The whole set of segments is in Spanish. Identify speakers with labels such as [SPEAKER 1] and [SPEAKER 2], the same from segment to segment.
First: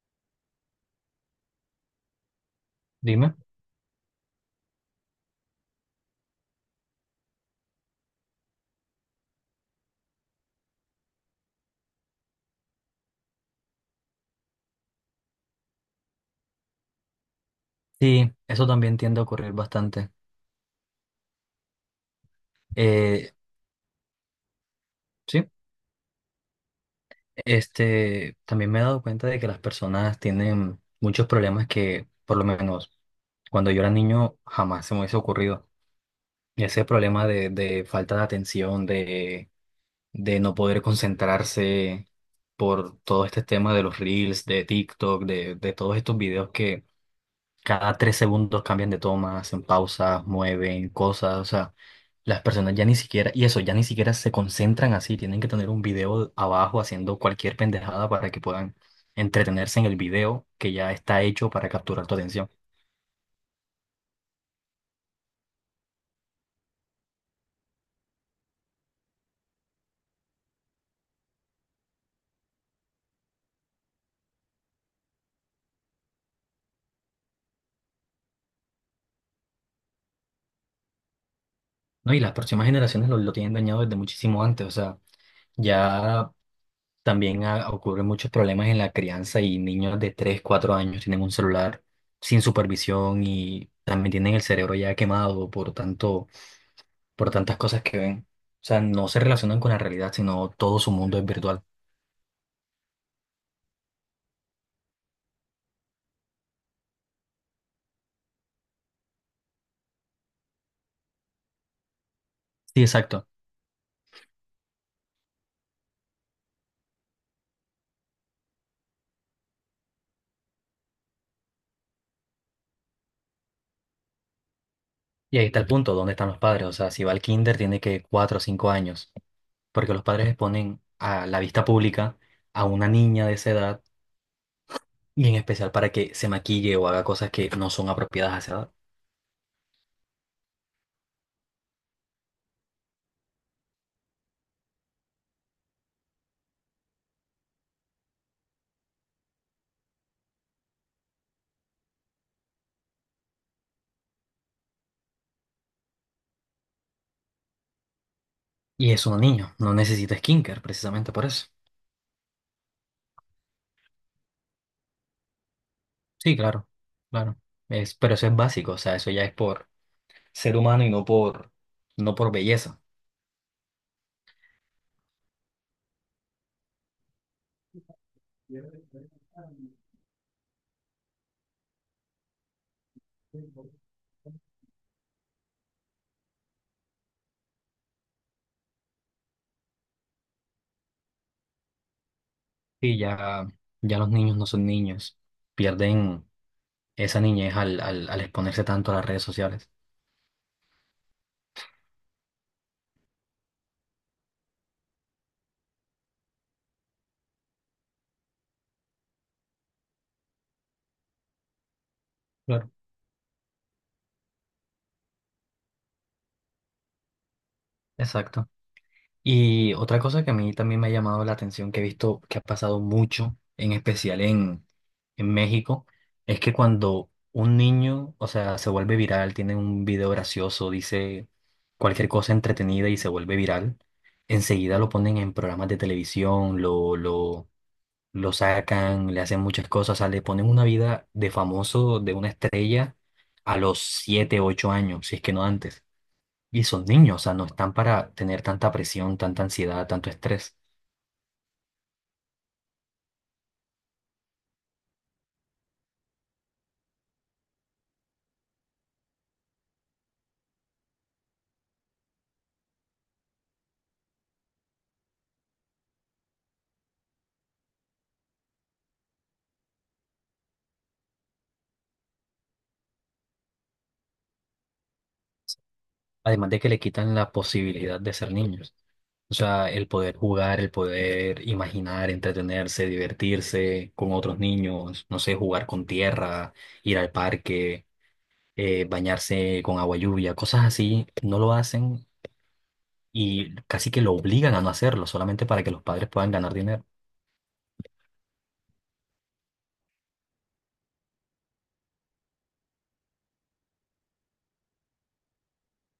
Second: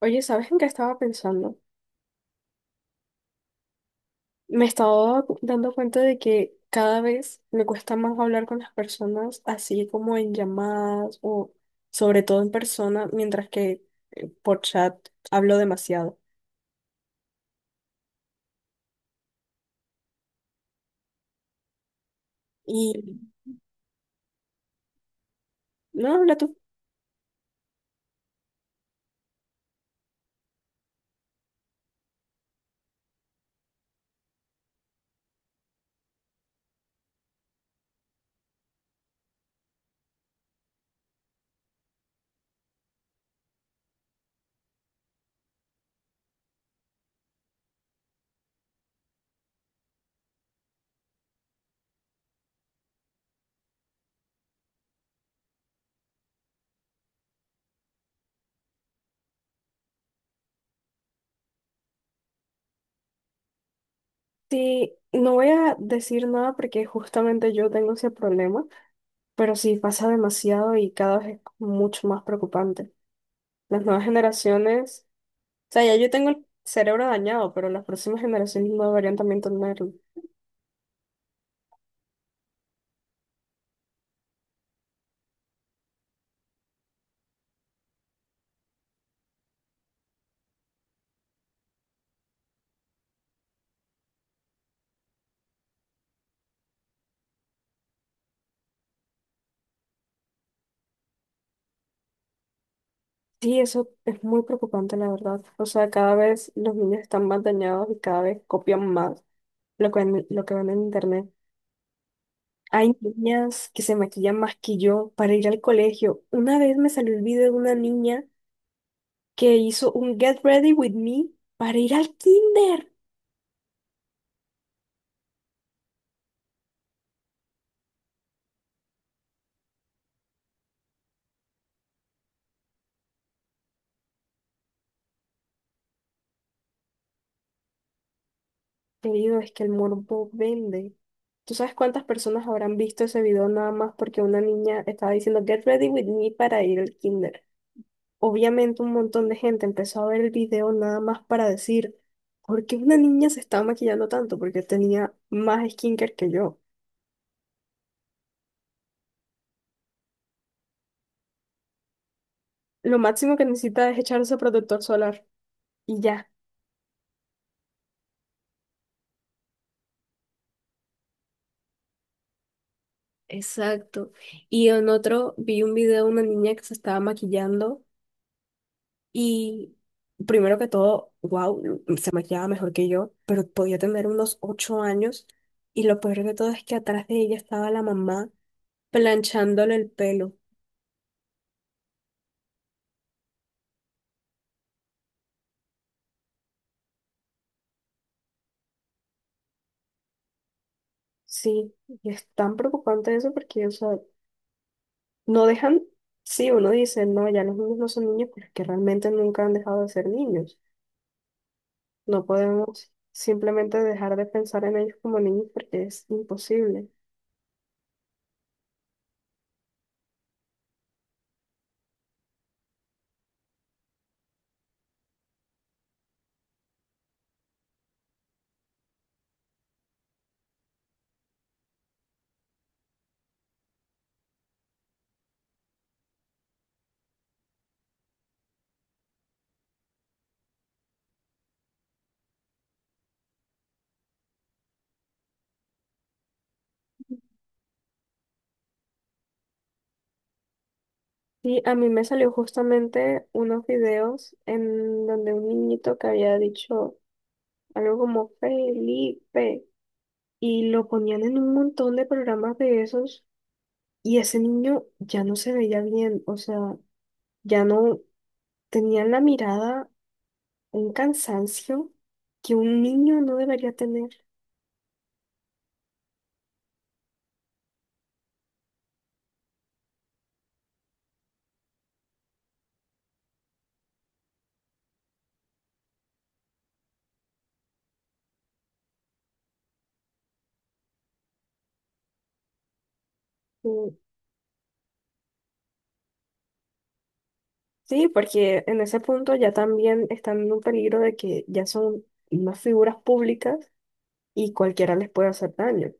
[SPEAKER 1] Oye, ¿sabes en qué estaba pensando?
[SPEAKER 2] Dime.
[SPEAKER 1] Me estaba dando cuenta de que cada vez me cuesta más hablar con las personas, así como en llamadas o sobre todo en persona, mientras que por chat hablo demasiado.
[SPEAKER 2] Sí, eso también tiende a ocurrir bastante.
[SPEAKER 1] Y
[SPEAKER 2] Eh, sí,
[SPEAKER 1] no, habla tú.
[SPEAKER 2] También me he dado cuenta de que las personas tienen muchos problemas que, por lo menos, cuando yo era niño jamás se me hubiese ocurrido. Ese problema de falta de atención, de no poder concentrarse por todo este tema de los reels, de TikTok, de todos estos videos que cada 3 segundos cambian de toma, hacen pausas, mueven cosas. O sea, las personas ya ni siquiera, y eso, ya ni siquiera se concentran así, tienen que tener un video abajo haciendo cualquier pendejada para que puedan entretenerse en el video que ya está hecho para capturar tu atención.
[SPEAKER 1] Sí, no voy a decir nada porque justamente yo tengo ese problema, pero sí pasa demasiado y cada vez es mucho más preocupante. Las nuevas generaciones, o sea, ya yo tengo el cerebro dañado, pero las próximas generaciones no deberían también tenerlo.
[SPEAKER 2] No, y las próximas generaciones lo tienen dañado desde muchísimo antes. O sea, ya también ocurren muchos problemas en la crianza y niños de 3 4 años tienen un celular sin supervisión y también tienen el cerebro ya quemado por tanto, por tantas cosas que ven. O sea, no se relacionan con la realidad, sino todo su mundo es virtual.
[SPEAKER 1] Sí, eso es muy preocupante, la verdad. O sea, cada vez los niños están más dañados y cada vez copian más lo que ven en internet.
[SPEAKER 2] Sí,
[SPEAKER 1] Hay
[SPEAKER 2] exacto.
[SPEAKER 1] niñas que se maquillan más que yo para ir al colegio. Una vez me salió el video de una niña que hizo un Get Ready With Me para ir al kinder.
[SPEAKER 2] Y ahí está el punto, ¿dónde están los padres? O sea, si va al kinder tiene que 4 o 5 años, porque los padres exponen a la vista pública a una niña de esa edad, y en especial para que se maquille o haga cosas que no son apropiadas a esa edad.
[SPEAKER 1] Querido, es que el morbo vende. ¿Tú sabes cuántas personas habrán visto ese video nada más porque una niña estaba diciendo Get ready with me para ir al kinder? Obviamente un montón de gente empezó a ver el video nada más para decir ¿por qué una niña se estaba maquillando tanto? Porque tenía más skincare que yo.
[SPEAKER 2] Y es una niña, no necesita skincare precisamente por eso.
[SPEAKER 1] Lo máximo que necesita es echarse protector solar y ya.
[SPEAKER 2] Sí, claro, claro. Es, pero eso es básico, o sea, eso ya es por ser humano y no por belleza.
[SPEAKER 1] Exacto. Y en otro vi un video de una niña que se estaba maquillando. Y primero que todo, wow, se maquillaba mejor que yo, pero podía tener unos 8 años. Y lo peor de todo es que atrás de ella estaba la mamá planchándole el pelo.
[SPEAKER 2] Sí, ya, ya los niños no son niños, pierden esa niñez al exponerse tanto a las redes sociales.
[SPEAKER 1] Sí, y es tan preocupante eso porque, o sea, no dejan, sí, uno dice, no, ya los niños no son niños, pero es que realmente nunca han dejado de ser niños. No
[SPEAKER 2] Claro.
[SPEAKER 1] podemos simplemente dejar de pensar en ellos como niños porque es imposible.
[SPEAKER 2] Exacto. Y otra cosa que a mí también me ha llamado la atención, que he visto que ha pasado mucho, en especial en México, es que cuando un niño, o sea, se vuelve viral, tiene un video gracioso, dice cualquier cosa entretenida y se vuelve viral, enseguida lo ponen en programas de televisión, lo sacan, le hacen muchas cosas, o sea, le ponen una vida de famoso, de una estrella, a los 7 8 años, si es que no antes. Y son niños, o sea, no están para tener tanta presión, tanta ansiedad, tanto estrés.
[SPEAKER 1] Sí, a mí me salió justamente unos videos en donde un niñito que había dicho algo como Felipe y lo ponían en un montón de programas de esos y ese niño ya no se veía bien, o sea, ya no tenía en la mirada un cansancio que un niño no debería tener.
[SPEAKER 2] Además de que le quitan la posibilidad de ser niños. O sea, el poder jugar, el poder imaginar, entretenerse, divertirse con otros niños, no sé, jugar con tierra, ir al parque, bañarse con agua lluvia, cosas así, no lo hacen y
[SPEAKER 1] Sí,
[SPEAKER 2] casi que lo obligan a no hacerlo, solamente para que los padres puedan ganar dinero.
[SPEAKER 1] sí, porque en ese punto ya también están en un peligro de que ya son unas figuras públicas y cualquiera les puede hacer daño.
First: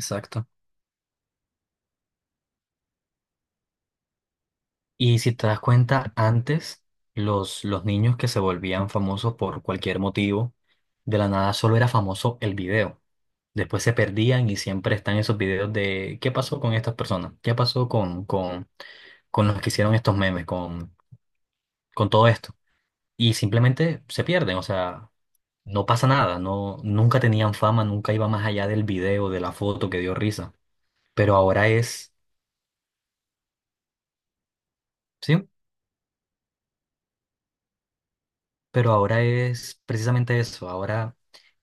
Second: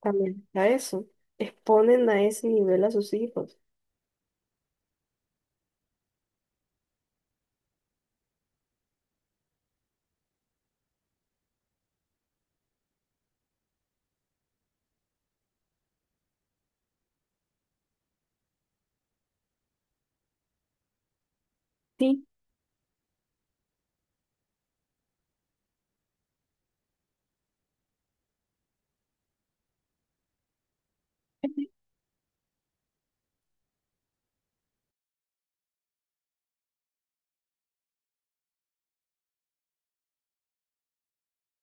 [SPEAKER 1] También a eso. Exponen a ese nivel a sus hijos.
[SPEAKER 2] Y si te das cuenta, antes los niños que se volvían famosos por cualquier motivo, de la nada solo era famoso el video. Después se perdían y siempre están esos videos de qué pasó con estas personas, qué pasó con los que hicieron estos memes, con
[SPEAKER 1] Sí,
[SPEAKER 2] todo esto. Y simplemente se pierden, o sea, no pasa nada, no, nunca tenían fama, nunca iba más allá del video, de la foto que dio risa. Pero ahora es, ¿sí? Pero ahora es precisamente eso, ahora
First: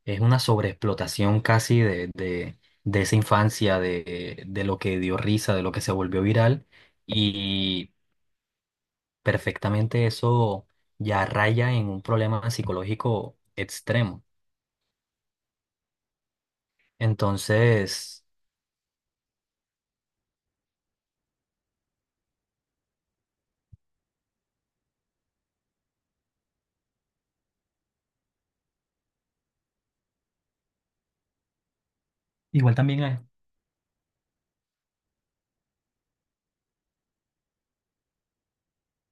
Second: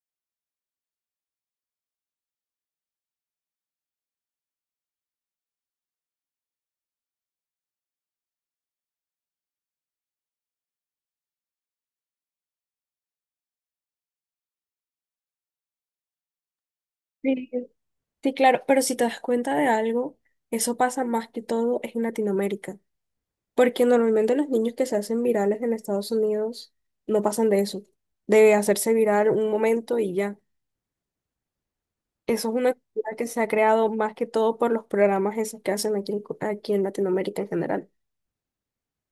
[SPEAKER 2] es una sobreexplotación casi de esa infancia, de lo que dio risa, de lo que se volvió viral y perfectamente eso ya raya en un problema psicológico extremo.
[SPEAKER 1] sí,
[SPEAKER 2] Entonces,
[SPEAKER 1] sí, claro, pero si te das cuenta de algo, eso pasa más que todo es en Latinoamérica, porque normalmente los niños que se hacen virales en Estados Unidos no pasan de eso, de hacerse viral un momento y ya. Eso es una
[SPEAKER 2] igual también
[SPEAKER 1] cultura
[SPEAKER 2] hay...
[SPEAKER 1] que se ha creado más que todo por los programas esos que hacen aquí aquí en Latinoamérica en general.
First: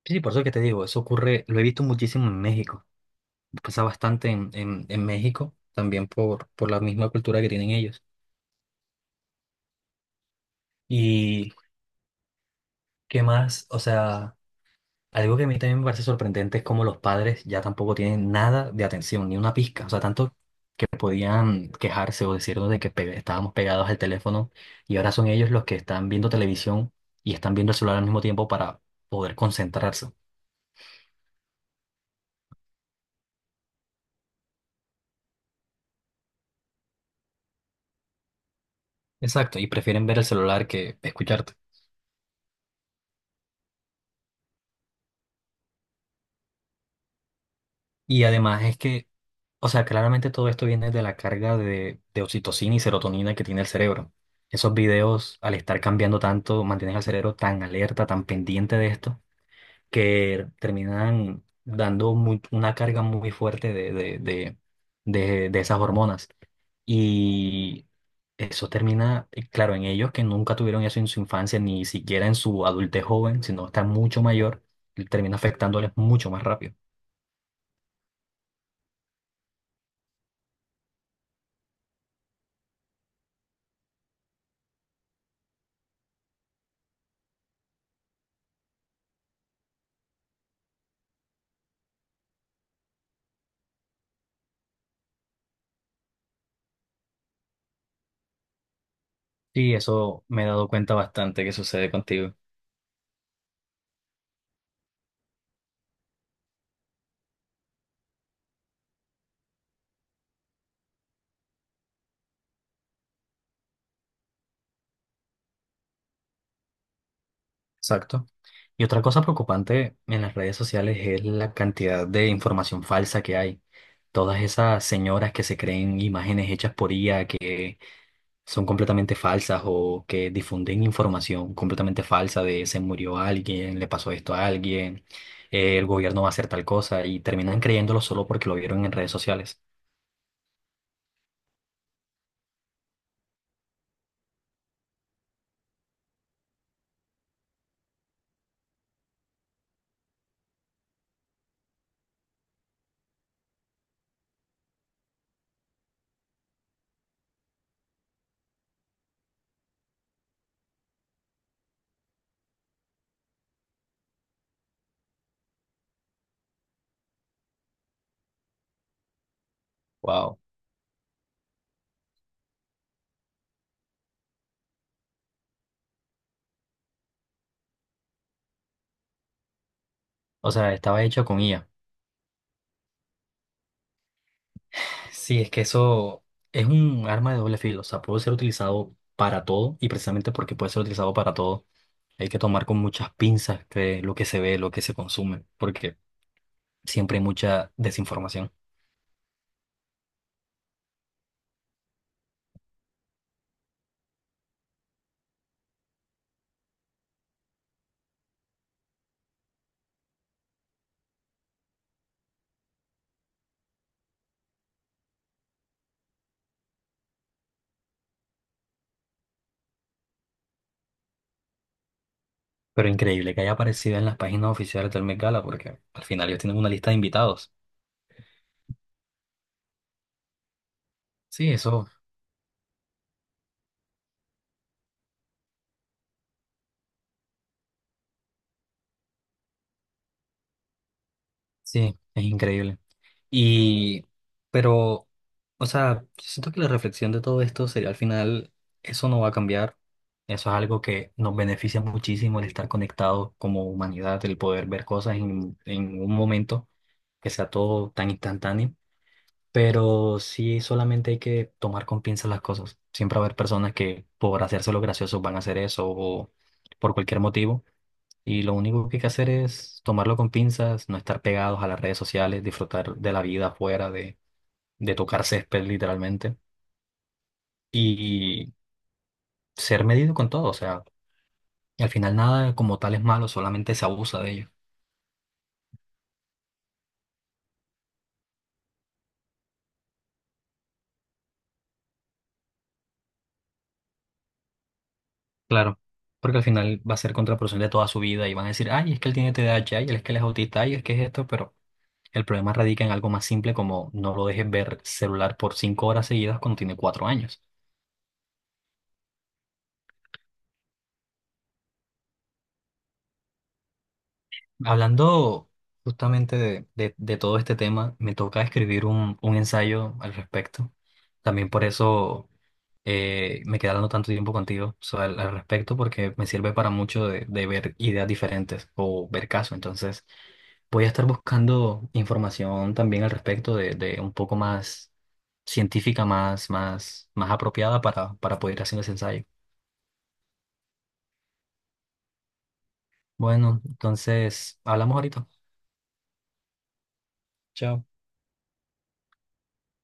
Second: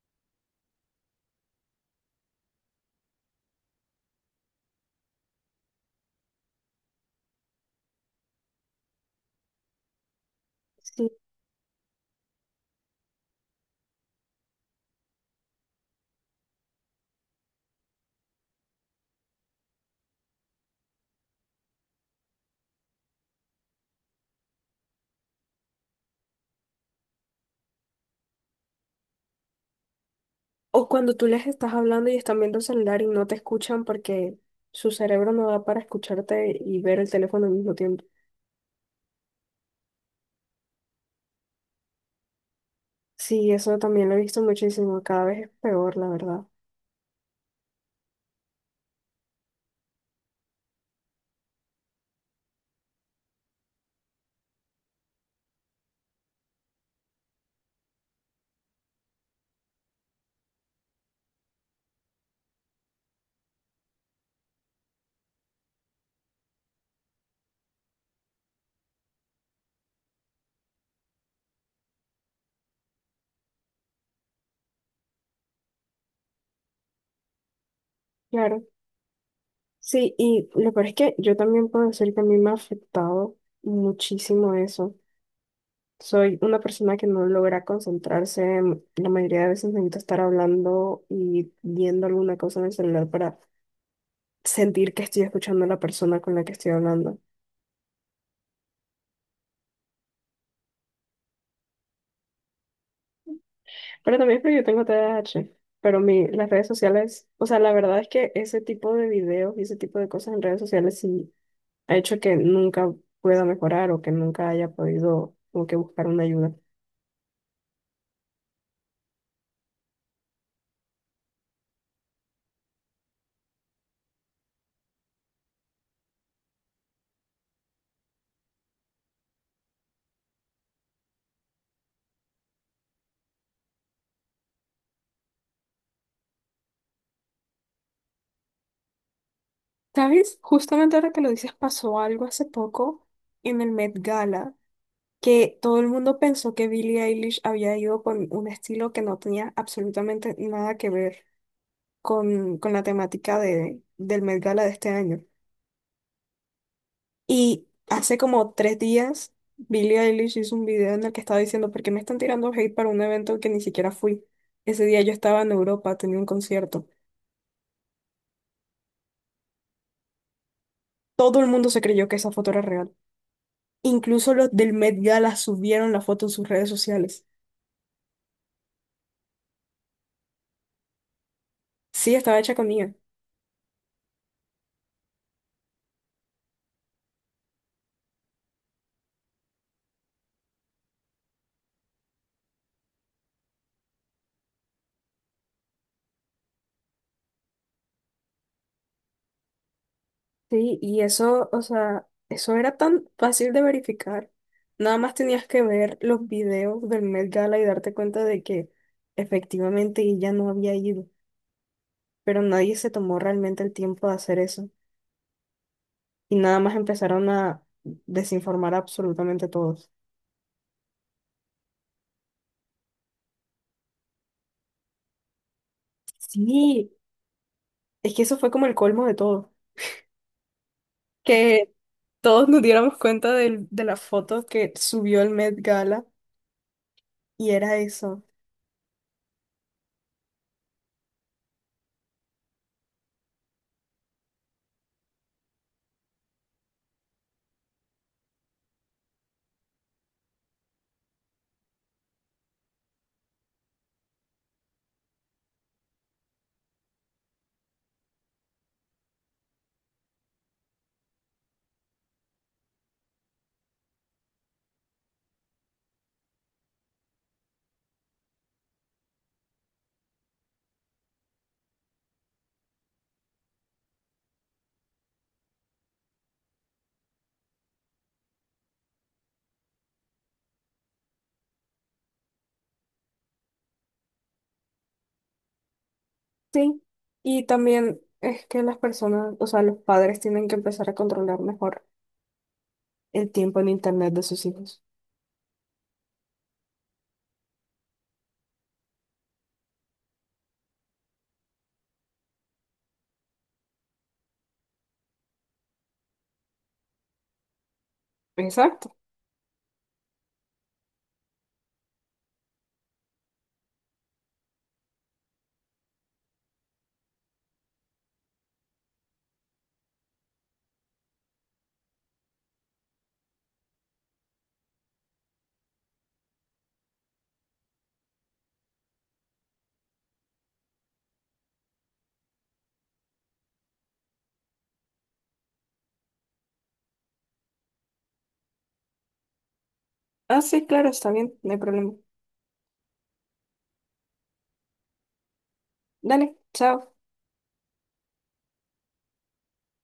[SPEAKER 2] Sí, por eso que te digo, eso ocurre, lo he visto muchísimo en México, pasa bastante en México, también por la misma cultura que tienen ellos.
[SPEAKER 1] Sí.
[SPEAKER 2] ¿Y qué más? O sea... Algo que a mí también me parece sorprendente es cómo los padres ya tampoco tienen nada de atención, ni una pizca. O sea, tanto que podían quejarse o decirnos de que estábamos pegados al teléfono y ahora son ellos los que están viendo televisión y están viendo el celular al mismo tiempo para poder concentrarse.
[SPEAKER 1] O cuando tú les estás hablando y están viendo el celular y no te escuchan porque su cerebro no da para escucharte y ver el teléfono al mismo tiempo.
[SPEAKER 2] Exacto, y prefieren ver el celular que escucharte.
[SPEAKER 1] Sí, eso también lo he visto muchísimo. Cada vez es peor, la verdad.
[SPEAKER 2] Y además es que, o sea, claramente todo esto viene de la carga de oxitocina y serotonina que tiene el cerebro. Esos videos, al estar cambiando tanto, mantienen al cerebro tan alerta, tan pendiente de esto que terminan dando una carga muy fuerte de esas hormonas. Y eso termina, claro, en ellos que nunca tuvieron eso en su infancia, ni siquiera en su adultez joven, sino está mucho mayor, y termina afectándoles mucho más rápido.
[SPEAKER 1] Claro. Sí, y lo peor es que yo también puedo decir que a mí me ha afectado muchísimo eso. Soy una persona que no logra concentrarse. La mayoría de veces necesito estar hablando y viendo alguna cosa en el celular para sentir que estoy escuchando a la persona con la que estoy hablando.
[SPEAKER 2] Sí, eso me he dado cuenta bastante que sucede contigo.
[SPEAKER 1] Pero también es porque yo tengo TDAH Pero las redes sociales, o sea, la verdad es que ese tipo de videos y ese tipo de cosas en redes sociales sí ha hecho que nunca pueda mejorar o que nunca haya podido como que buscar una ayuda.
[SPEAKER 2] Exacto. Y otra cosa preocupante en las redes sociales es la cantidad de información falsa que hay. Todas esas señoras que se creen imágenes hechas por IA, que son completamente falsas o que difunden información completamente falsa de se murió alguien, le pasó esto a alguien, el gobierno va a hacer tal cosa y terminan creyéndolo solo porque lo vieron en redes sociales.
[SPEAKER 1] ¿Sabes? Justamente ahora que lo dices, pasó algo hace poco en el Met Gala, que todo el mundo pensó que Billie Eilish había ido con un estilo que no tenía absolutamente nada que ver con la temática del Met Gala de este año. Y hace como 3 días, Billie Eilish hizo un video en el que estaba diciendo, ¿por qué me están tirando hate para un evento que ni siquiera fui? Ese día yo estaba en Europa, tenía un concierto.
[SPEAKER 2] Wow.
[SPEAKER 1] Todo el mundo se creyó que esa foto era real. Incluso los del Met Gala subieron la foto en sus redes sociales.
[SPEAKER 2] O sea, estaba hecho con IA.
[SPEAKER 1] Sí, estaba hecha con IA.
[SPEAKER 2] Sí, es que eso es un arma de doble filo. O sea, puede ser utilizado para todo y precisamente porque puede ser utilizado para todo, hay que tomar con muchas pinzas que lo que se ve, lo que se consume, porque siempre hay mucha desinformación.
[SPEAKER 1] Sí, y eso, o sea, eso era tan fácil de verificar. Nada más tenías que ver los videos del Met Gala y darte cuenta de que efectivamente ella no había ido, pero nadie se tomó realmente el tiempo de hacer eso. Y nada más empezaron a desinformar a absolutamente todos.
[SPEAKER 2] Pero increíble que haya aparecido en las páginas oficiales del Met Gala, porque al final ellos tienen una lista
[SPEAKER 1] Sí,
[SPEAKER 2] de invitados.
[SPEAKER 1] es que eso fue como el colmo de todo.
[SPEAKER 2] Sí,
[SPEAKER 1] Que
[SPEAKER 2] eso,
[SPEAKER 1] todos nos diéramos cuenta de la foto que subió el Met Gala y era eso.
[SPEAKER 2] sí, es increíble. Y, pero, o sea, siento que la reflexión de todo esto sería al final, eso no va a cambiar. Eso es algo que nos beneficia muchísimo el estar conectados como humanidad, el poder ver cosas en un momento que sea todo tan instantáneo. Pero sí, solamente hay que tomar con pinzas las cosas. Siempre va a haber personas que por hacérselo gracioso van a hacer eso o por cualquier motivo. Y lo único que hay que hacer es tomarlo con pinzas, no estar pegados a las redes sociales, disfrutar de la vida afuera, de tocar césped literalmente y ser medido con todo. O sea, al final nada como tal es malo, solamente se abusa de ello.
[SPEAKER 1] Sí, y también es que las personas, o sea, los padres tienen que empezar a controlar mejor el tiempo en internet de sus hijos.
[SPEAKER 2] Claro, porque al final va a ser contraproducente toda su vida y van a decir, ay, es que él tiene TDAH, ay, es que él es autista, ay, es que es esto, pero... El problema radica en algo más simple como no lo dejes ver celular por 5 horas seguidas cuando tiene 4 años.
[SPEAKER 1] Exacto.
[SPEAKER 2] Hablando justamente de todo este tema, me toca escribir un ensayo al respecto. También por eso me quedé hablando tanto tiempo contigo al respecto, porque me sirve para mucho de ver ideas diferentes o ver casos. Entonces, voy a estar buscando información también al respecto de un poco más científica, más apropiada para poder hacer ese ensayo.
[SPEAKER 1] Ah, sí, claro, está bien, no hay problema.
[SPEAKER 2] Bueno, entonces, hablamos ahorita.
[SPEAKER 1] Dale, chao.
[SPEAKER 2] Chao.